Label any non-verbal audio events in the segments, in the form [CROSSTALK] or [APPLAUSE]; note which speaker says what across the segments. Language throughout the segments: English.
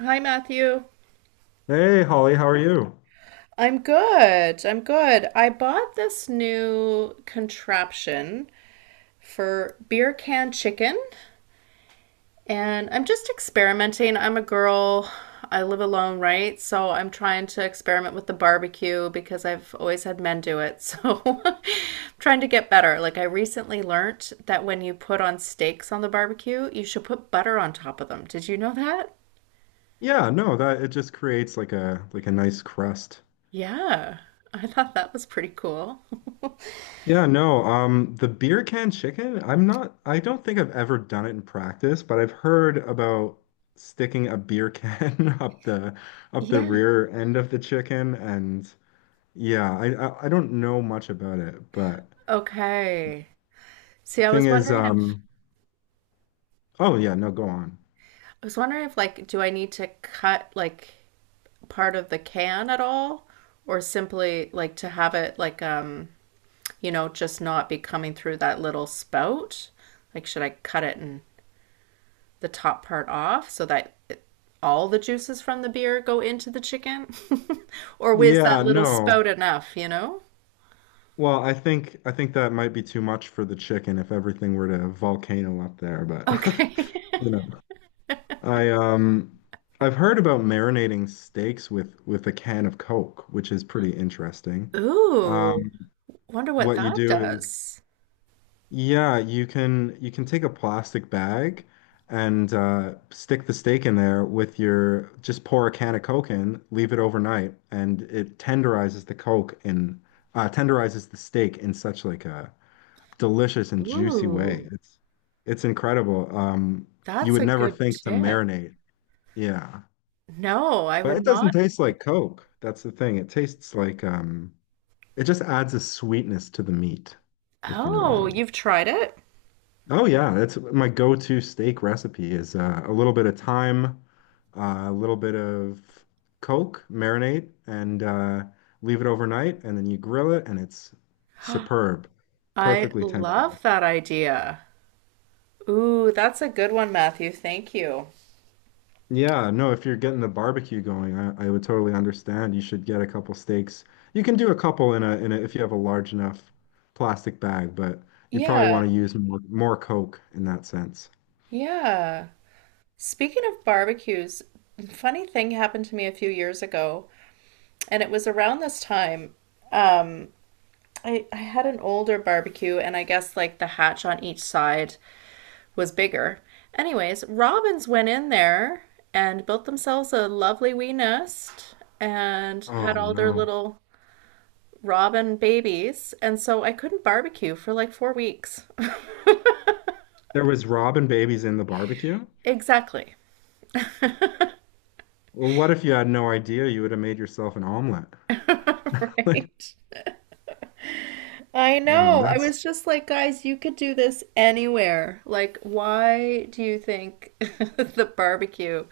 Speaker 1: Hi, Matthew.
Speaker 2: Hey Holly, how are you?
Speaker 1: I'm good. I bought this new contraption for beer can chicken, and I'm just experimenting. I'm a girl. I live alone, right? So I'm trying to experiment with the barbecue because I've always had men do it. So [LAUGHS] I'm trying to get better. Like I recently learnt that when you put on steaks on the barbecue, you should put butter on top of them. Did you know that?
Speaker 2: Yeah, no, that it just creates like a nice crust.
Speaker 1: Yeah. I thought that was pretty cool. [LAUGHS]
Speaker 2: Yeah, no, the beer can chicken, I don't think I've ever done it in practice, but I've heard about sticking a beer can [LAUGHS] up the
Speaker 1: Yeah.
Speaker 2: rear end of the chicken and yeah, I don't know much about it, but
Speaker 1: Okay. See, I
Speaker 2: thing
Speaker 1: was
Speaker 2: is
Speaker 1: wondering if
Speaker 2: um oh yeah, no, go on.
Speaker 1: I was wondering if like do I need to cut like part of the can at all or simply like to have it like just not be coming through that little spout? Like should I cut it and the top part off so that it, all the juices from the beer go into the chicken? [LAUGHS] Or is that
Speaker 2: Yeah,
Speaker 1: little
Speaker 2: no.
Speaker 1: spout enough,
Speaker 2: Well, I think that might be too much for the chicken if everything were to volcano up there, but
Speaker 1: Okay.
Speaker 2: [LAUGHS] you know. I um I've heard about marinating steaks with a can of Coke, which is pretty
Speaker 1: [LAUGHS]
Speaker 2: interesting.
Speaker 1: Ooh,
Speaker 2: Um,
Speaker 1: wonder what
Speaker 2: what you
Speaker 1: that
Speaker 2: do is
Speaker 1: does.
Speaker 2: yeah, you can take a plastic bag and stick the steak in there with your just pour a can of Coke in, leave it overnight, and it tenderizes the steak in such like a delicious and juicy way.
Speaker 1: Ooh,
Speaker 2: It's incredible. You
Speaker 1: that's
Speaker 2: would
Speaker 1: a
Speaker 2: never
Speaker 1: good
Speaker 2: think to
Speaker 1: tip.
Speaker 2: marinate. Yeah.
Speaker 1: No, I
Speaker 2: But it
Speaker 1: would
Speaker 2: doesn't
Speaker 1: not.
Speaker 2: taste like Coke. That's the thing. It tastes like it just adds a sweetness to the meat, if you know what I
Speaker 1: Oh,
Speaker 2: mean.
Speaker 1: you've tried it?
Speaker 2: Oh yeah, that's my go-to steak recipe is a little bit of thyme, a little bit of Coke, marinate, and leave it overnight, and then you grill it, and it's superb,
Speaker 1: I
Speaker 2: perfectly tender.
Speaker 1: love that idea. Ooh, that's a good one, Matthew. Thank you.
Speaker 2: Yeah, no, if you're getting the barbecue going, I would totally understand. You should get a couple steaks. You can do a couple in a if you have a large enough plastic bag, but you'd probably
Speaker 1: Yeah,
Speaker 2: want to use more Coke in that sense.
Speaker 1: yeah. Speaking of barbecues, funny thing happened to me a few years ago, and it was around this time. Um, I had an older barbecue, and I guess like the hatch on each side was bigger. Anyways, robins went in there and built themselves a lovely wee nest and
Speaker 2: Oh
Speaker 1: had all their
Speaker 2: no.
Speaker 1: little Robin babies, and so I couldn't barbecue for like 4 weeks. [LAUGHS]
Speaker 2: There was robin babies in the barbecue?
Speaker 1: Exactly.
Speaker 2: Well, what if you had no idea you would have made yourself an omelet?
Speaker 1: [LAUGHS]
Speaker 2: [LAUGHS] Like,
Speaker 1: Right. I
Speaker 2: oh,
Speaker 1: know. I
Speaker 2: that's
Speaker 1: was just like, guys, you could do this anywhere. Like, why do you think [LAUGHS] the barbecue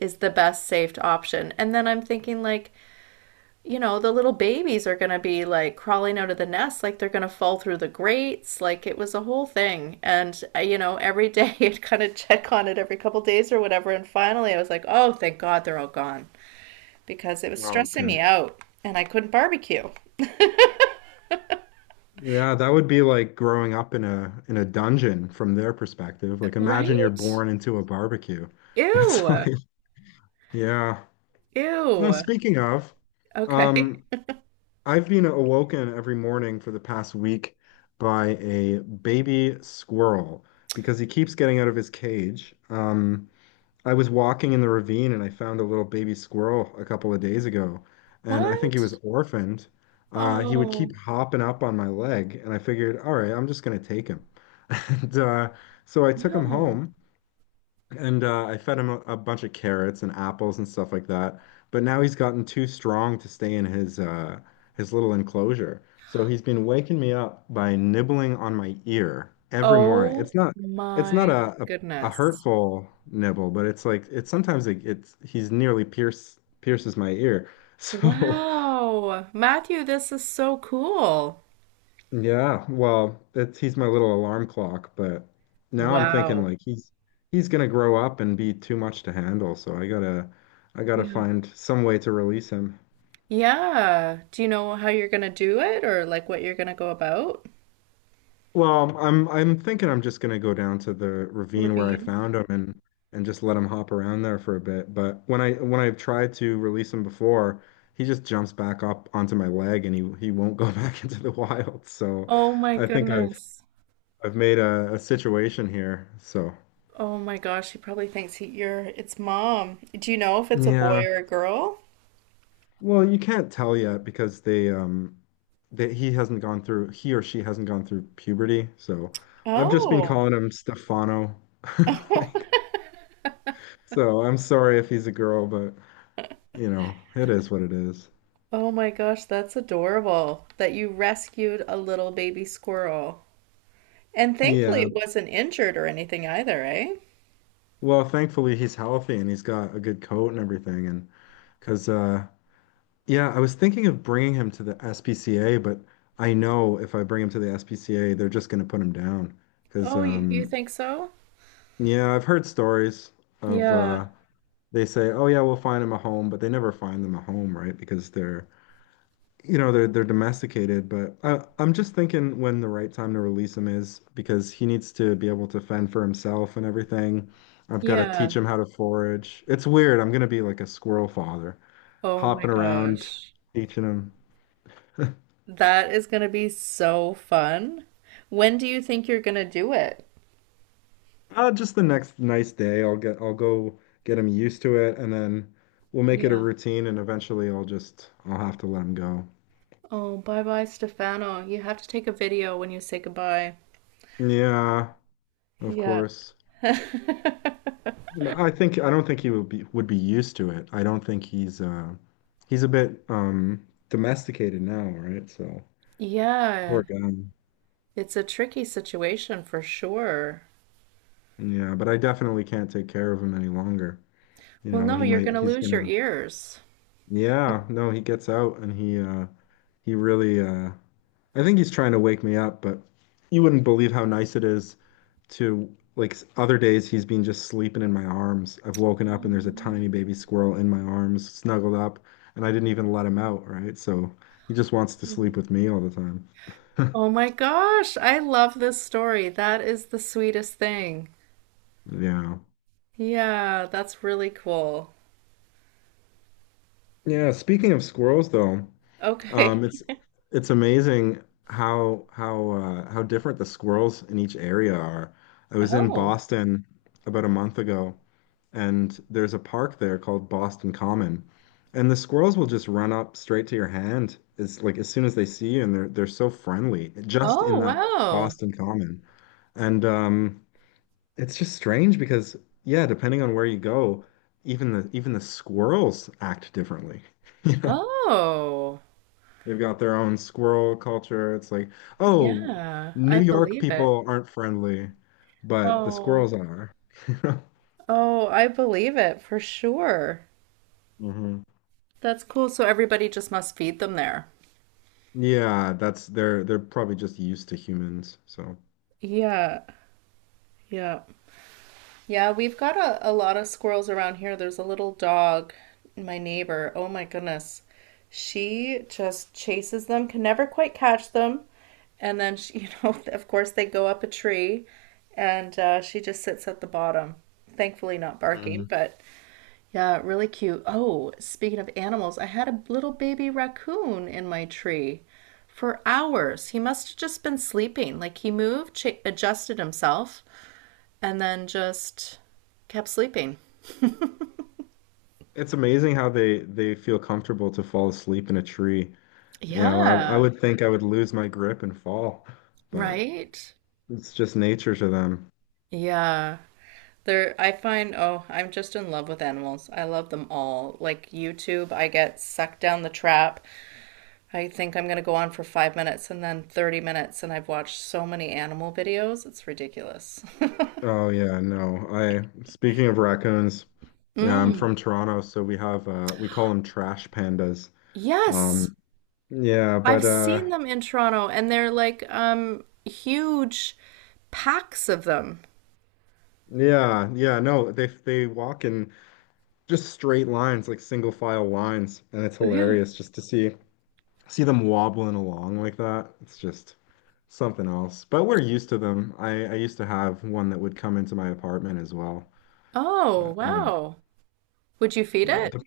Speaker 1: is the best saved option? And then I'm thinking, like, the little babies are going to be like crawling out of the nest, like they're going to fall through the grates. Like it was a whole thing. And, every [LAUGHS] day I'd kind of check on it every couple of days or whatever. And finally I was like, oh, thank God they're all gone because it was
Speaker 2: oh
Speaker 1: stressing me
Speaker 2: good.
Speaker 1: out and I couldn't barbecue.
Speaker 2: Yeah, that would be like growing up in a dungeon from their perspective. Like imagine you're
Speaker 1: Right?
Speaker 2: born into a barbecue. That's [LAUGHS]
Speaker 1: Ew.
Speaker 2: like yeah. Well,
Speaker 1: Ew.
Speaker 2: speaking of,
Speaker 1: Okay.
Speaker 2: um, I've been awoken every morning for the past week by a baby squirrel because he keeps getting out of his cage. I was walking in the ravine and I found a little baby squirrel a couple of days ago, and I think
Speaker 1: What?
Speaker 2: he was orphaned. He would
Speaker 1: Oh,
Speaker 2: keep hopping up on my leg, and I figured, all right, I'm just gonna take him. [LAUGHS] And so I took him
Speaker 1: no.
Speaker 2: home, and I fed him a bunch of carrots and apples and stuff like that. But now he's gotten too strong to stay in his little enclosure. So he's been waking me up by nibbling on my ear every morning.
Speaker 1: Oh
Speaker 2: It's not
Speaker 1: my
Speaker 2: a
Speaker 1: goodness.
Speaker 2: hurtful nibble, but it's like it's sometimes it, it's he's nearly pierces my ear. [LAUGHS] So
Speaker 1: Wow. Matthew, this is so cool.
Speaker 2: yeah, well, that's he's my little alarm clock, but now I'm thinking
Speaker 1: Wow.
Speaker 2: like he's gonna grow up and be too much to handle, so I gotta
Speaker 1: Yeah.
Speaker 2: find some way to release him.
Speaker 1: Yeah. Do you know how you're gonna do it or like what you're gonna go about?
Speaker 2: Well, I'm thinking I'm just gonna go down to the ravine where I
Speaker 1: Ravine.
Speaker 2: found him and just let him hop around there for a bit. But when I've tried to release him before, he just jumps back up onto my leg and he won't go [LAUGHS] back into the wild. So
Speaker 1: Oh my
Speaker 2: I think I've
Speaker 1: goodness.
Speaker 2: I've made a situation here. So
Speaker 1: Oh my gosh, he probably thinks he you're it's mom. Do you know if it's a boy
Speaker 2: yeah,
Speaker 1: or a girl?
Speaker 2: well, you can't tell yet because they that he hasn't gone through he or she hasn't gone through puberty. So I've just been
Speaker 1: Oh.
Speaker 2: calling him Stefano. [LAUGHS] Like
Speaker 1: [LAUGHS]
Speaker 2: so I'm sorry if he's a girl, but you know, it is what it is.
Speaker 1: Oh my gosh, that's adorable that you rescued a little baby squirrel. And thankfully
Speaker 2: Yeah.
Speaker 1: it wasn't injured or anything either, eh?
Speaker 2: Well, thankfully he's healthy and he's got a good coat and everything and cuz yeah, I was thinking of bringing him to the SPCA, but I know if I bring him to the SPCA, they're just going to put him down cuz
Speaker 1: Oh, you think so?
Speaker 2: yeah, I've heard stories of
Speaker 1: Yeah.
Speaker 2: they say, "Oh yeah, we'll find them a home," but they never find them a home, right? Because you know, they're domesticated. But I'm just thinking when the right time to release him is because he needs to be able to fend for himself and everything. I've got to teach
Speaker 1: Yeah.
Speaker 2: him how to forage. It's weird. I'm gonna be like a squirrel father,
Speaker 1: Oh my
Speaker 2: hopping around,
Speaker 1: gosh.
Speaker 2: teaching him.
Speaker 1: That is going to be so fun. When do you think you're going to do it?
Speaker 2: Just the next nice day, I'll go get him used to it, and then we'll make it a
Speaker 1: Yeah.
Speaker 2: routine, and eventually I'll have to let him go.
Speaker 1: Oh, bye bye, Stefano. You have to take a video when you say goodbye.
Speaker 2: Yeah, of
Speaker 1: Yeah.
Speaker 2: course.
Speaker 1: [LAUGHS]
Speaker 2: No, I think I don't think he would be used to it. I don't think he's a bit domesticated now, right? So
Speaker 1: Yeah,
Speaker 2: poor guy.
Speaker 1: it's a tricky situation for sure.
Speaker 2: Yeah, but I definitely can't take care of him any longer. You
Speaker 1: Well,
Speaker 2: know,
Speaker 1: no, you're going to
Speaker 2: he's
Speaker 1: lose your
Speaker 2: gonna
Speaker 1: ears.
Speaker 2: yeah, no, he gets out and he really I think he's trying to wake me up, but you wouldn't believe how nice it is to like other days he's been just sleeping in my arms. I've woken up and there's a
Speaker 1: Oh.
Speaker 2: tiny baby squirrel in my arms, snuggled up, and I didn't even let him out, right? So he just wants to sleep with me all the time. [LAUGHS]
Speaker 1: Oh my gosh, I love this story. That is the sweetest thing.
Speaker 2: Yeah.
Speaker 1: Yeah, that's really cool.
Speaker 2: Yeah, speaking of squirrels though,
Speaker 1: Okay.
Speaker 2: Um, it's it's amazing how how different the squirrels in each area are. I was in
Speaker 1: Oh,
Speaker 2: Boston about a month ago, and there's a park there called Boston Common, and the squirrels will just run up straight to your hand. It's like as soon as they see you, and they're so friendly just in
Speaker 1: oh,
Speaker 2: that
Speaker 1: wow.
Speaker 2: Boston Common. And it's just strange because yeah, depending on where you go, even the squirrels act differently. [LAUGHS] You know.
Speaker 1: Oh,
Speaker 2: They've got their own squirrel culture. It's like, oh,
Speaker 1: yeah,
Speaker 2: New
Speaker 1: I
Speaker 2: York
Speaker 1: believe it.
Speaker 2: people aren't friendly, but the
Speaker 1: Oh,
Speaker 2: squirrels are. [LAUGHS]
Speaker 1: oh, I believe it for sure.
Speaker 2: Hmm.
Speaker 1: That's cool. So everybody just must feed them there.
Speaker 2: Yeah, that's they're probably just used to humans. So
Speaker 1: Yeah, yeah. Yeah, we've got a lot of squirrels around here. There's a little dog, my neighbor. Oh my goodness. She just chases them, can never quite catch them. And then she, [LAUGHS] of course they go up a tree and she just sits at the bottom. Thankfully not barking,
Speaker 2: hmm,
Speaker 1: but yeah, really cute. Oh, speaking of animals, I had a little baby raccoon in my tree for hours. He must have just been sleeping. Like he moved, adjusted himself, and then just kept sleeping.
Speaker 2: it's amazing how they feel comfortable to fall asleep in a tree. You know, I
Speaker 1: Yeah,
Speaker 2: would think I would lose my grip and fall, but
Speaker 1: right?
Speaker 2: it's just nature to them.
Speaker 1: Yeah. There, I find, oh, I'm just in love with animals. I love them all. Like YouTube, I get sucked down the trap. I think I'm gonna go on for 5 minutes and then 30 minutes, and I've watched so many animal videos. It's ridiculous. [LAUGHS]
Speaker 2: Oh yeah, no. I Speaking of raccoons, yeah, I'm
Speaker 1: Mm.
Speaker 2: from Toronto, so we have we call them trash pandas.
Speaker 1: Yes.
Speaker 2: Um, yeah,
Speaker 1: I've
Speaker 2: but
Speaker 1: seen them in Toronto and they're like huge packs of them.
Speaker 2: yeah, no, they walk in just straight lines, like single file lines, and it's
Speaker 1: Yeah.
Speaker 2: hilarious just to see them wobbling along like that. It's just something else. But we're used to them. I used to have one that would come into my apartment as well.
Speaker 1: Oh,
Speaker 2: But you know,
Speaker 1: wow. Would you feed
Speaker 2: yeah.
Speaker 1: it?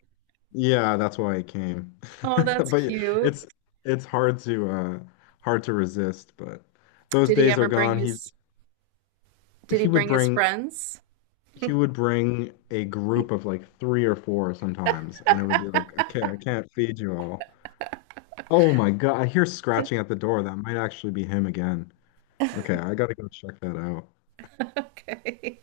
Speaker 2: Yeah, that's why it came.
Speaker 1: Oh,
Speaker 2: [LAUGHS]
Speaker 1: that's
Speaker 2: But
Speaker 1: cute.
Speaker 2: it's it's hard to resist, but those
Speaker 1: Did he
Speaker 2: days are
Speaker 1: ever bring
Speaker 2: gone.
Speaker 1: his did he
Speaker 2: He would
Speaker 1: bring his
Speaker 2: bring
Speaker 1: friends?
Speaker 2: a group of like three or four sometimes, and it would be like, okay, I can't feed you all. Oh my God, I hear scratching at the door. That might actually be him again. Okay, I gotta go check that out.
Speaker 1: [LAUGHS] Okay.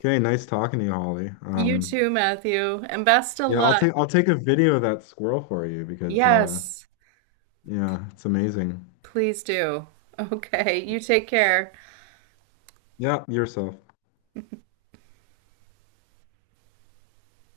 Speaker 2: Okay, nice talking to you, Holly.
Speaker 1: You too, Matthew, and best of
Speaker 2: Yeah,
Speaker 1: luck.
Speaker 2: I'll take a video of that squirrel for you because
Speaker 1: Yes,
Speaker 2: yeah, it's amazing.
Speaker 1: please do. Okay, you take care.
Speaker 2: Yeah, yourself.